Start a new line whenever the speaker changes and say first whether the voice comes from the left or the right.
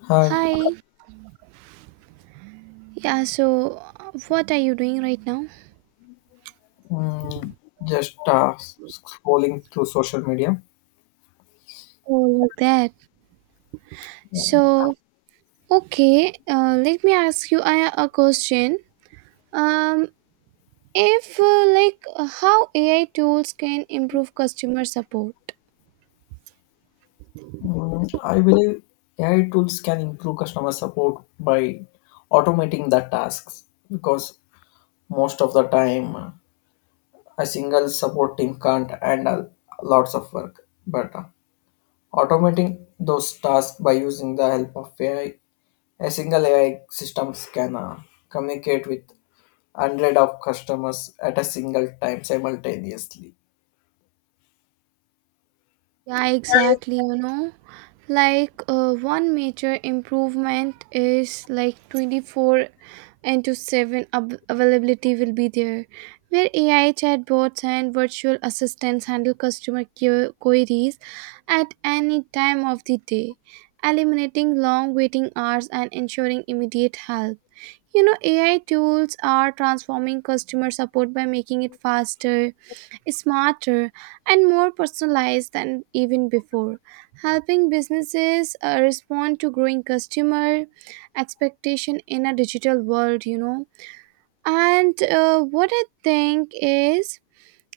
left: Hi.
right: Hi. Yeah, so what are you doing right now?
left: Mm, just scrolling through social media.
right: Oh, like that. So, okay, let me ask you a question. Um, if like how AI tools can improve customer support.
left: Mm, I believe AI tools can improve customer support by automating the tasks, because most of the time a single support team can't handle lots of work. But automating those tasks by using the help of AI, a single AI systems can communicate with hundred of customers at a single time simultaneously.
right: Yeah, exactly, you know. Like one major improvement is like 24 into 7 availability will be there, where ai chatbots and virtual assistants handle customer care queries at any time of the day, eliminating long waiting hours and ensuring immediate help. You know, ai tools are transforming customer support by making it faster, smarter, and more personalized than even before, helping businesses respond to growing customer expectation in a digital world, you know. And what I think is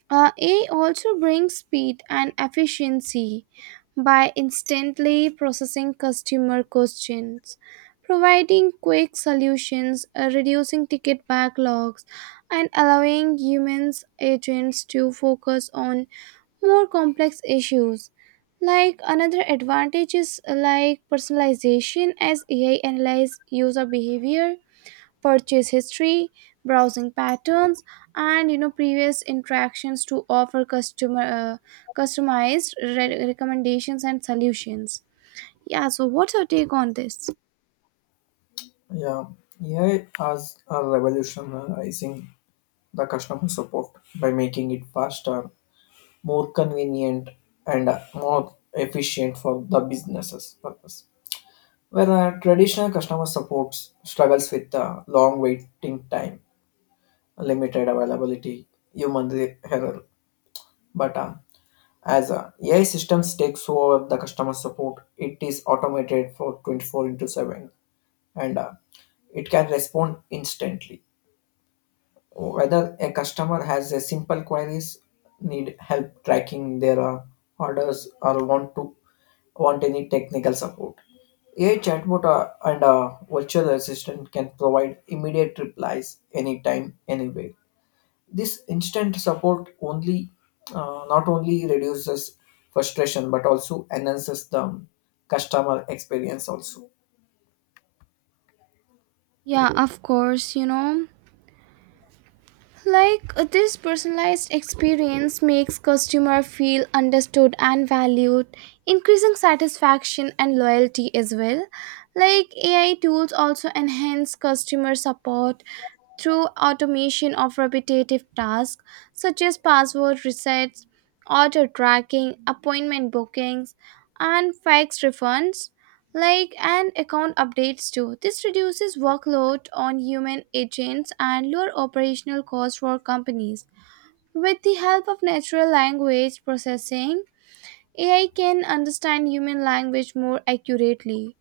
right: AI also brings speed and efficiency by instantly processing customer questions, providing quick solutions, reducing ticket backlogs, and allowing humans agents to focus on more complex issues. Like another advantage is like personalization, as AI analyze user behavior, purchase history, browsing patterns, and you know previous interactions to offer customer recommendations and solutions. Yeah, so what's your take on this?
left: Yeah, AI has revolutionizing the customer support by making it faster, more convenient, and more efficient for the businesses purpose. Where traditional customer support struggles with long waiting time, limited availability, error. But as AI systems takes over the customer support, it is automated for 24 into 7, and it can respond instantly whether a customer has a simple queries, need help tracking their orders, or want any technical support. A chatbot and a virtual assistant can provide immediate replies anytime anywhere. This instant support only not only reduces frustration but also enhances the customer experience also.
right: Yeah, of course, you know. Like this personalized experience makes customer feel understood and valued, increasing satisfaction and loyalty as well. Like AI tools also enhance customer support through automation of repetitive tasks such as password resets, order tracking, appointment bookings, and fax refunds, like, and account updates too. This reduces workload on human agents and lower operational costs for companies. With the help of natural language processing, AI can understand human language more accurately,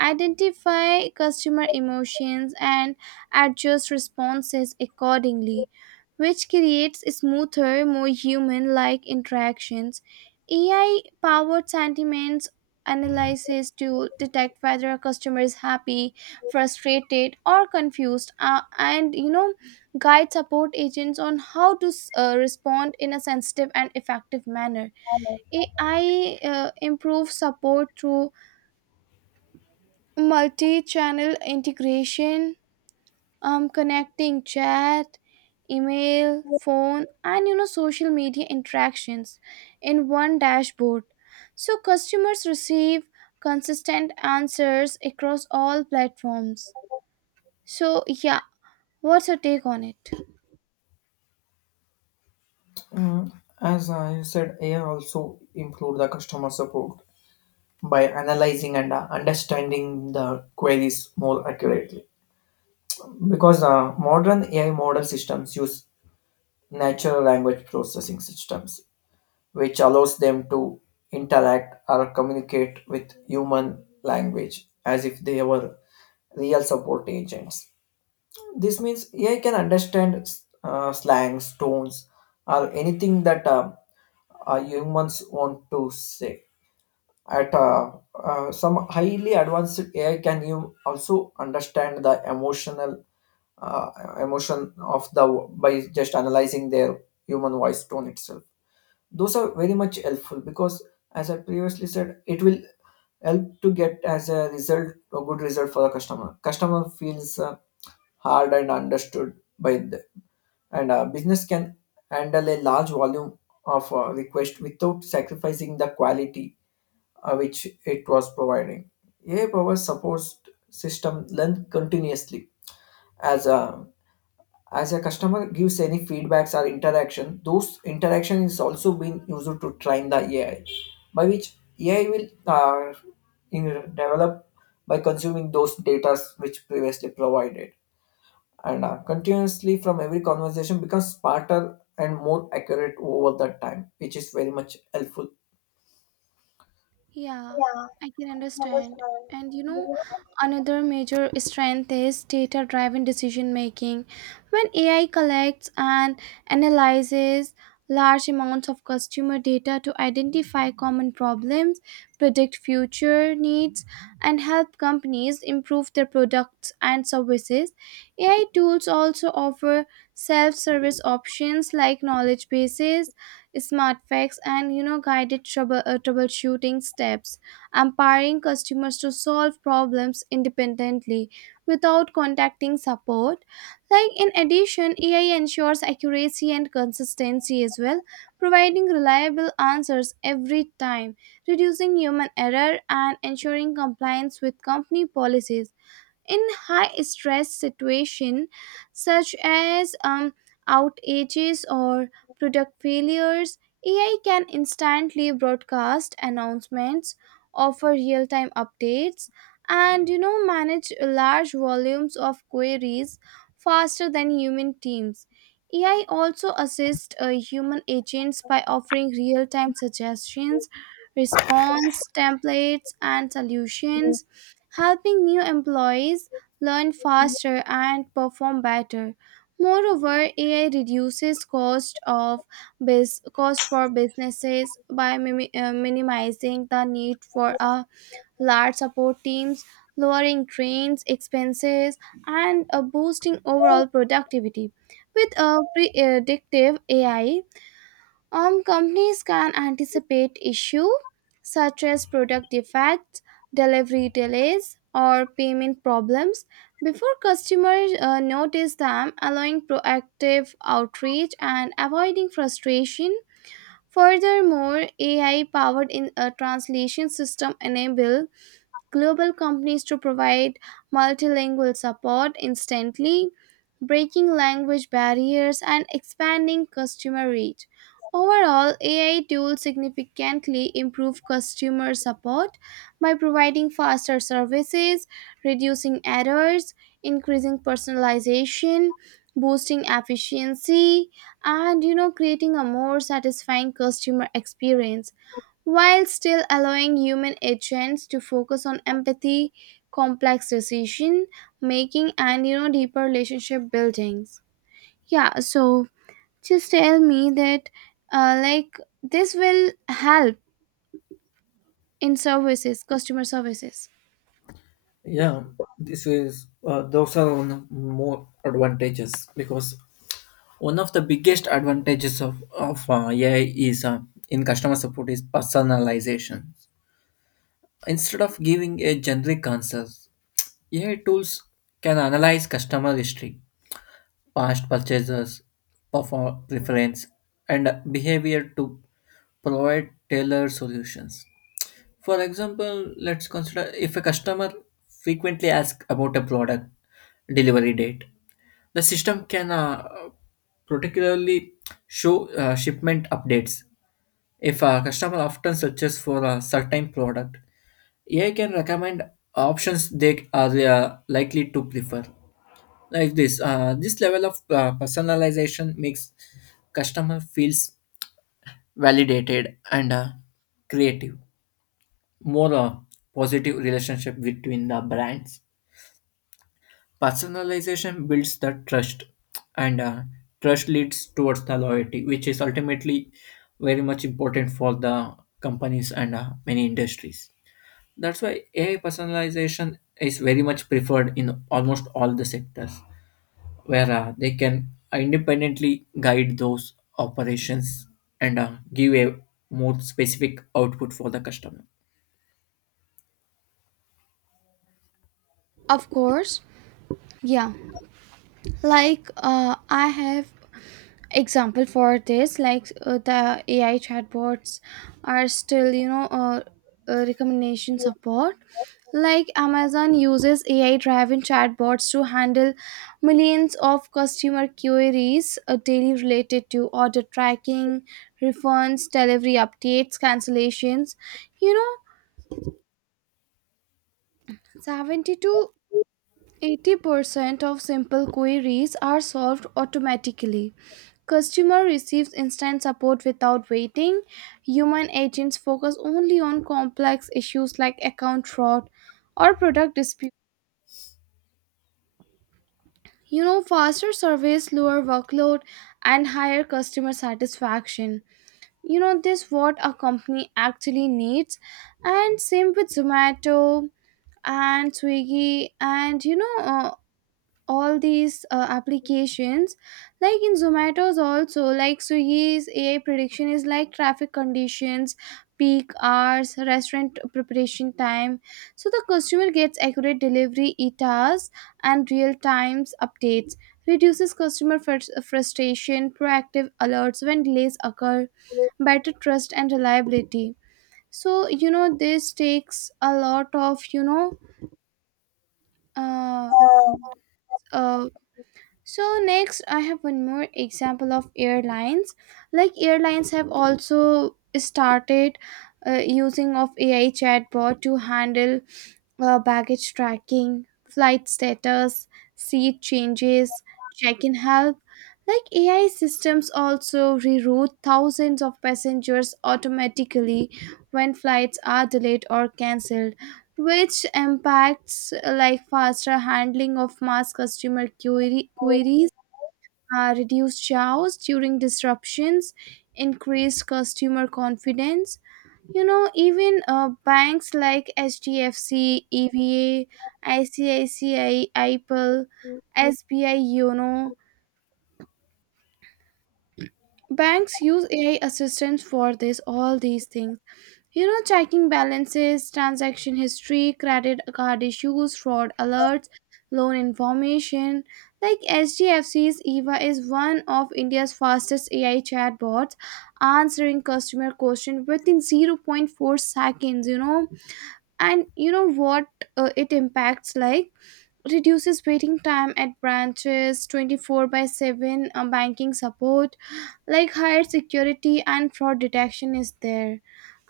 right: identify customer emotions, and adjust responses accordingly, which creates smoother, more human like interactions. AI powered sentiments analysis to detect whether a customer is happy, frustrated, or confused, and you know, guide support agents on how to respond in a sensitive and effective manner. AI improves support through multi-channel integration, connecting chat, email, phone, and you know social media interactions in one dashboard, so customers receive consistent answers across all platforms. So yeah, what's your take on it?
left: Mm, as I said, AI also improve the customer support by analyzing and understanding the queries more accurately. Because modern AI model systems use natural language processing systems, which allows them to interact or communicate with human language as if they were real support agents. This means AI can understand slangs, tones, or anything that humans want to say. At some highly advanced AI, can you also understand the emotional uh, emotion of the by just analyzing their human voice tone itself? Those are very much helpful because, as I previously said, it will help to get as a result a good result for the customer. Customer feels heard and understood by the, and business can handle a large volume of request without sacrificing the quality which it was providing. AI powered support system learn continuously as a as a customer gives any feedbacks or interaction. Those interaction is also being used to train the AI, by which AI will in, develop by consuming those data which previously provided, and continuously from every conversation becomes smarter and more accurate over the time, which is very much helpful.
right: Yeah, I can understand. And you
left: Yeah.
right: know, another major strength is data driven decision making. When AI collects and analyzes large amounts of customer data to identify common problems, predict future needs, and help companies improve their products and services, AI tools also offer self service options like knowledge bases, smart facts, and you know guided troubleshooting steps, empowering customers to solve problems independently without contacting support. Like in addition, ai ensures accuracy and consistency as well, providing reliable answers every time, reducing human error and ensuring compliance with company policies. In high stress situations, such as outages or product failures, ai can instantly broadcast announcements, offer real-time updates, and you know manage large volumes of queries faster than human teams. AI also assists human agents by offering real-time suggestions, response templates, and solutions, helping new employees learn faster and perform better. Moreover, AI reduces cost for businesses by minimizing the need for a large support teams, lowering trains expenses, and boosting overall productivity. With a predictive AI, companies can anticipate issues such as product defects, delivery delays, or payment problems before customers notice them, allowing proactive outreach and avoiding frustration. Furthermore, AI powered in a translation system enable global companies to provide multilingual support instantly, breaking language barriers and expanding customer reach. Overall, AI tools significantly improve customer support by providing faster services, reducing errors, increasing personalization, boosting efficiency, and you know creating a more satisfying customer experience, while still allowing human agents to focus on empathy, complex decision making, and you know deeper relationship buildings. Yeah, so just tell me that like this will help in services, customer services.
left: Yeah, this is those are one more advantages, because one of the biggest advantages of AI is in customer support is personalization. Instead of giving a generic answers, AI tools can analyze customer history, past purchases, perform preference, and behavior to provide tailored solutions. For example, let's consider if a customer frequently asks about a product delivery date, the system can particularly show shipment updates. If a customer often searches for a certain product, AI can recommend options they are likely to prefer. This level of personalization makes customer feels validated and creative, more a positive relationship between the brands. Personalization builds the trust, and trust leads towards the loyalty, which is ultimately very much important for the companies and many industries. That's why AI personalization is very much preferred in almost all the sectors, where they can independently guide those operations and give a more specific output for the customer.
right: Of course, yeah. Like I have example for this, like the AI chatbots are still you know recommendation support. Like Amazon uses AI driven chatbots to handle millions of customer queries daily related to order tracking, refunds, delivery updates, cancellations. You know, 70 to 80% of simple queries are solved automatically. Customer receives instant support without waiting. Human agents focus only on complex issues like account fraud or product disputes. You know, faster service, lower workload, and higher customer satisfaction. You know, this what a company actually needs. And same with Zomato and Swiggy, and you know all these applications, like in zomato's, also like swiggy's ai prediction is like traffic conditions, peak hours, restaurant preparation time, so the customer gets accurate delivery etas and real times updates, reduces customer frustration, proactive alerts when delays occur, better trust and reliability. So you know this takes a lot of you know uh, uh So next, I have one more example of airlines. Like airlines have also started using of AI chatbot to handle baggage tracking, flight status, seat changes, check in help. Like AI systems also reroute thousands of passengers automatically when flights are delayed or cancelled, which impacts like faster handling of mass queries, reduced chaos during disruptions, increased customer confidence. You know, even banks like hdfc eva, icici, ipal, sbi banks use ai assistants for this, all these things, you know, checking balances, transaction history, credit card issues, fraud alerts, loan information. Like HDFC C's eva is one of india's fastest ai chatbots, answering customer questions within zero point 0.4 seconds, you know. And you know what, it impacts like reduces waiting time at branches, 24 by 7 banking support, like higher security and fraud detection is there.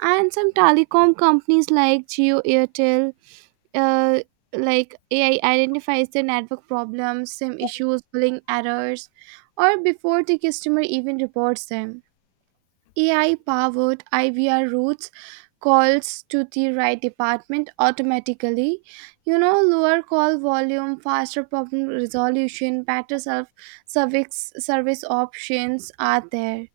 right: And some telecom companies like geo, airtel, uh, like ai identifies the network problems, sim issues, billing errors or before the customer even reports them. AI powered IVR routes calls to the right department automatically. You know, lower call volume, faster problem resolution, better self service service options are there.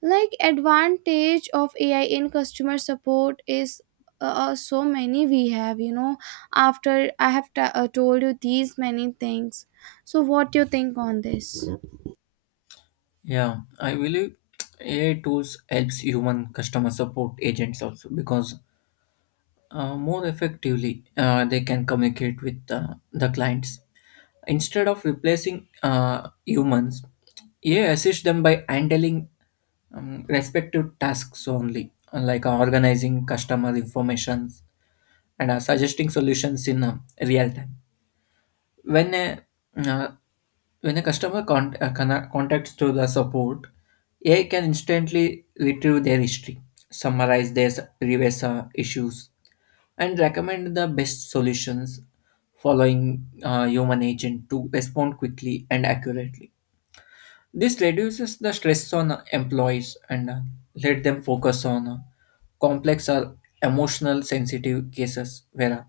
right: Like advantage of AI in customer support is so many we have. You know, after I have told you these many things, so what do you think on this?
left: Yeah, I believe AI tools helps human customer support agents also, because more effectively they can communicate with the clients instead of replacing humans. AI assists them by handling respective tasks only, like organizing customer information and suggesting solutions in real time. When a uh, customer contacts to the support, AI can instantly retrieve their history, summarize their previous issues, and recommend the best solutions, following human agent to respond quickly and accurately. This reduces the stress on employees, and let them focus on complex or emotional sensitive cases where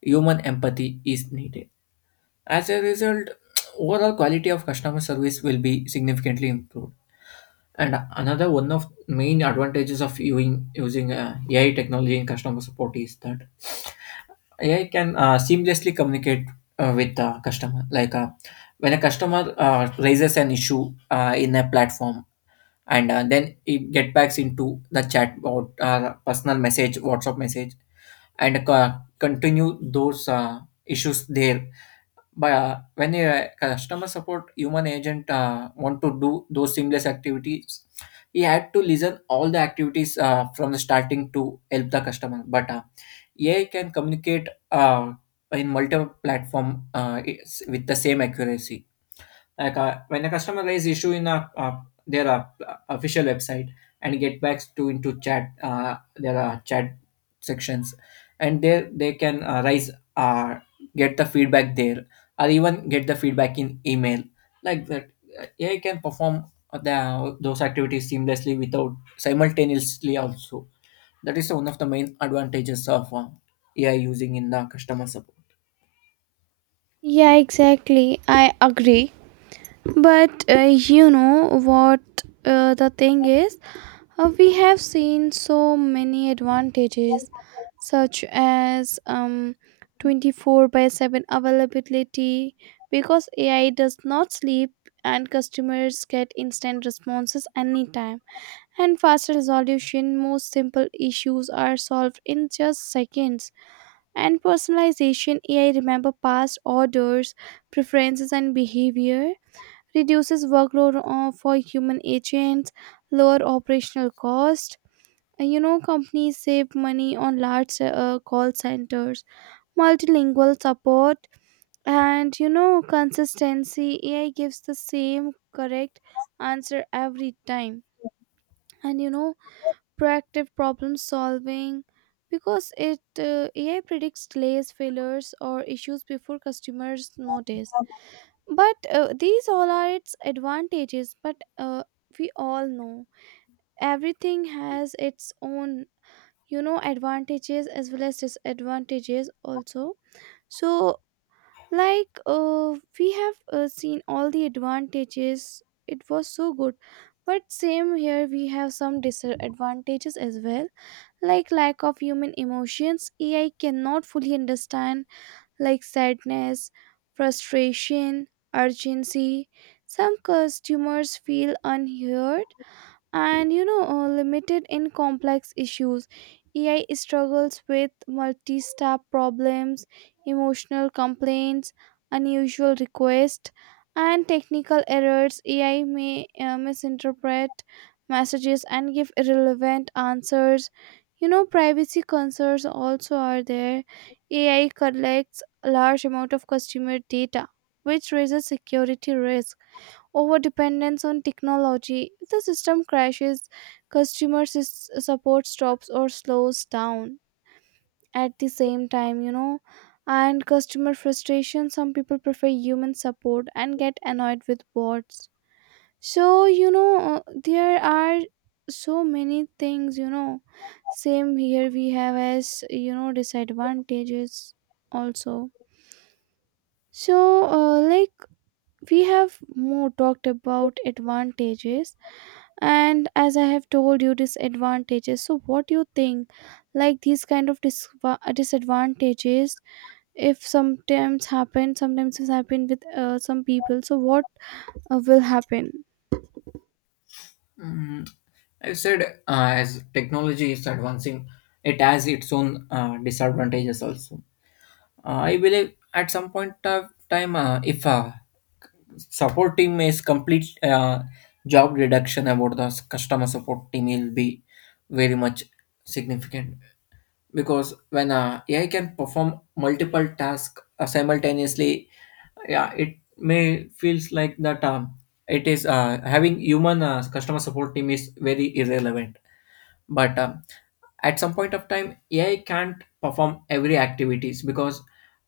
left: human empathy is needed. As a result, overall quality of customer service will be significantly improved. And another one of main advantages of using AI technology in customer support is that AI can seamlessly communicate with the customer. Like when a customer raises an issue in a platform, and then it get backs into the chat or personal message, WhatsApp message, and continue those issues there. But when a customer support human agent want to do those seamless activities, he had to listen all the activities from the starting to help the customer. But AI can communicate in multiple platform with the same accuracy. Like when a customer raise issue in a, their official website and get back to into chat their chat sections, and there they can raise, uh, get the feedback there, or even get the feedback in email. Like that, AI can perform those activities seamlessly without simultaneously also. That is one of the main advantages of AI using in the customer support.
right: Yeah, exactly. I agree. But you know what the thing is? We have seen so many advantages, such as 24 by 7 availability, because AI does not sleep and customers get instant responses anytime, and faster resolution, most simple issues are solved in just seconds, and personalization, ai remember past orders, preferences and behavior, reduces workload for human agents, lower operational cost. You know, companies save money on large call centers, multilingual support, and you know, consistency. AI gives the same correct answer every time. And you know, proactive problem solving, because it AI predicts delays, failures, or issues before customers notice. But these all are its advantages. But we all know everything has its own you know advantages as well as disadvantages also. So like we have seen all the advantages, it was so good, but same here we have some disadvantages as well. Like lack of human emotions, ai cannot fully understand like sadness, frustration, urgency. Some customers feel unheard, and you know limited in complex issues, ai struggles with multi-step problems, emotional complaints, unusual requests, and technical errors. Ai may misinterpret messages and give irrelevant answers. You know, privacy concerns also are there, ai collects a large amount of customer data which raises security risk, over dependence on technology. If the system crashes, support stops or slows down at the same time, you know. And customer frustration, some people prefer human support and get annoyed with bots. So, you know, there are so many things, you know. Same here, we have as, you know, disadvantages also. So, like, we have more talked about advantages, and as I have told you disadvantages, so what do you think, like these kind of disadvantages, if sometimes happen, sometimes it's happen with some people, so what will happen?
left: Mm, I said, as technology is advancing, it has its own disadvantages also. I believe at some point of time, if a support team is complete, job reduction about the customer support team will be very much significant, because when AI can perform multiple tasks simultaneously. Yeah, it may feels like that it is having human customer support team is very irrelevant. But at some point of time, AI can't perform every activities because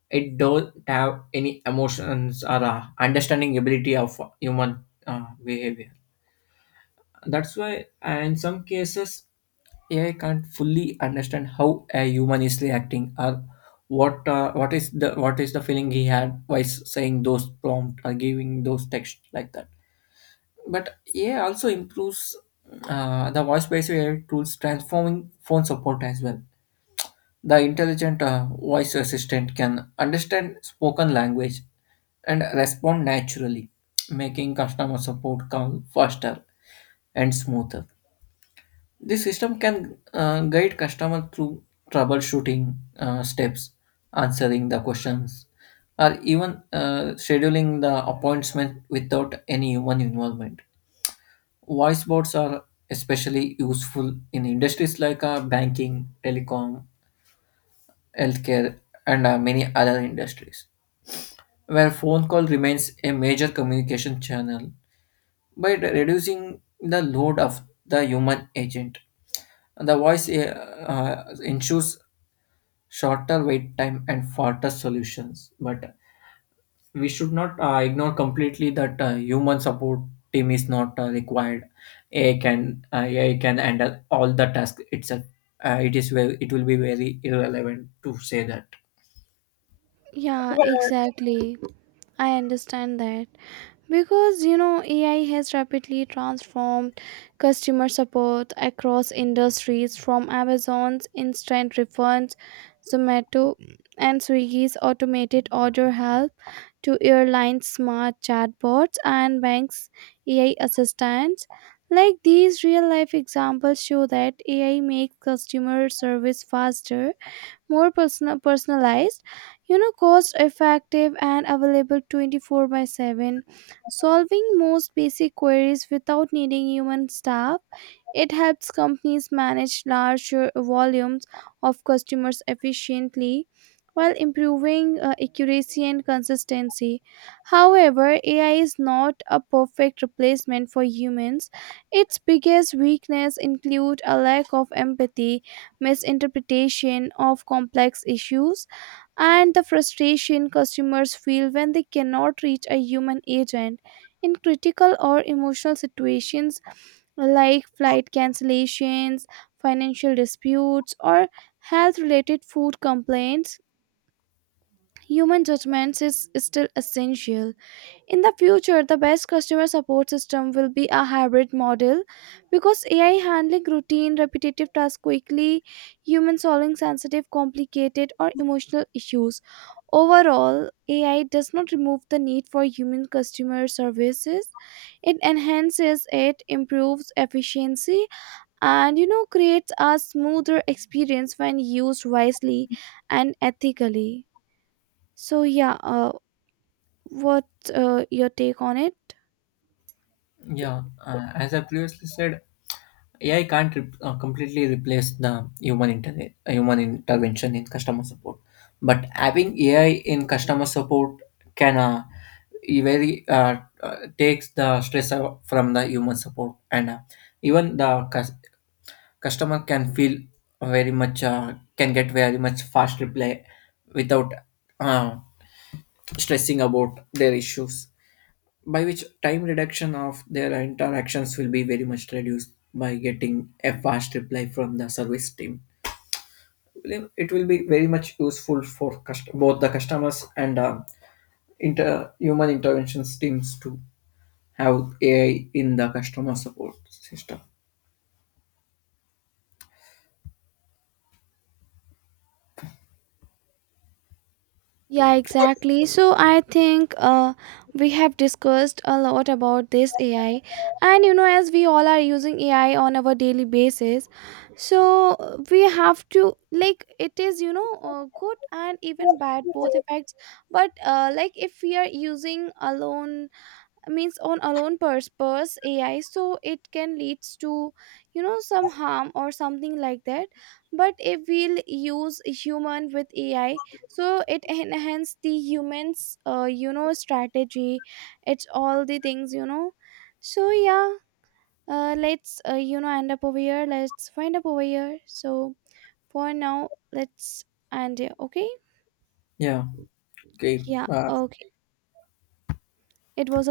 left: it don't have any emotions or understanding ability of human behavior. That's why in some cases, AI can't fully understand how a human is reacting, or what is the feeling he had while saying those prompt or giving those text like that. But AI also improves the voice-based AI tools, transforming phone support as well. The intelligent voice assistant can understand spoken language and respond naturally, making customer support call faster and smoother. This system can guide customer through troubleshooting steps, answering the questions, or even scheduling the appointment without any human involvement. Voice bots are especially useful in industries like banking, telecom, healthcare, and many other industries, where phone call remains a major communication channel, by reducing the load of the human agent. The voice ensures shorter wait time and faster solutions, but we should not ignore completely that human support team is not required. AI can handle all the tasks itself. It will be very irrelevant to say that.
right: Yeah, exactly. I understand that. Because you know, AI has rapidly transformed customer support across industries, from Amazon's instant refunds, Zomato and Swiggy's automated order help, to airlines' smart chatbots and banks' AI assistants. Like these real life examples show that AI makes customer service faster, more personalized, you know, cost effective and available 24 by 7, solving most basic queries without needing human staff. It helps companies manage larger volumes of customers efficiently, while improving accuracy and consistency. However, AI is not a perfect replacement for humans. Its biggest weakness include a lack of empathy, misinterpretation of complex issues, and the frustration customers feel when they cannot reach a human agent. In critical or emotional situations like flight cancellations, financial disputes, or health related food complaints, human judgments is still essential. In the future, the best customer support system will be a hybrid model, because AI handling routine, repetitive tasks quickly, human solving sensitive, complicated, or emotional issues. Overall, AI does not remove the need for human customer services. It enhances it, improves efficiency, and you know creates a smoother experience when used wisely and ethically. So yeah, what your take on it?
left: Yeah, as I previously said, AI can't completely replace the human intervention in customer support. But having AI in customer support can very uh, uh, takes the stress out from the human support, and even the customer can feel very much, can get very much fast reply without uh, stressing about their issues, by which time reduction of their interactions will be very much reduced by getting a fast reply from the service team. It will be very much useful for both the customers and human interventions teams to have AI in the customer support system.
right: Yeah, exactly. So I think we have discussed a lot about this AI, and you know, as we all are using AI on our daily basis, so we have to like it is you know good and even bad, both effects. But like if we are using alone, means on alone purse ai, so it can leads to you know some harm or something like that. But if we'll use human with ai, so it enhance the humans you know strategy, it's all the things you know. So yeah, let's you know end up over here, let's find up over here. So for now let's end here, okay?
left: Yeah, okay.
right: Yeah, okay, it was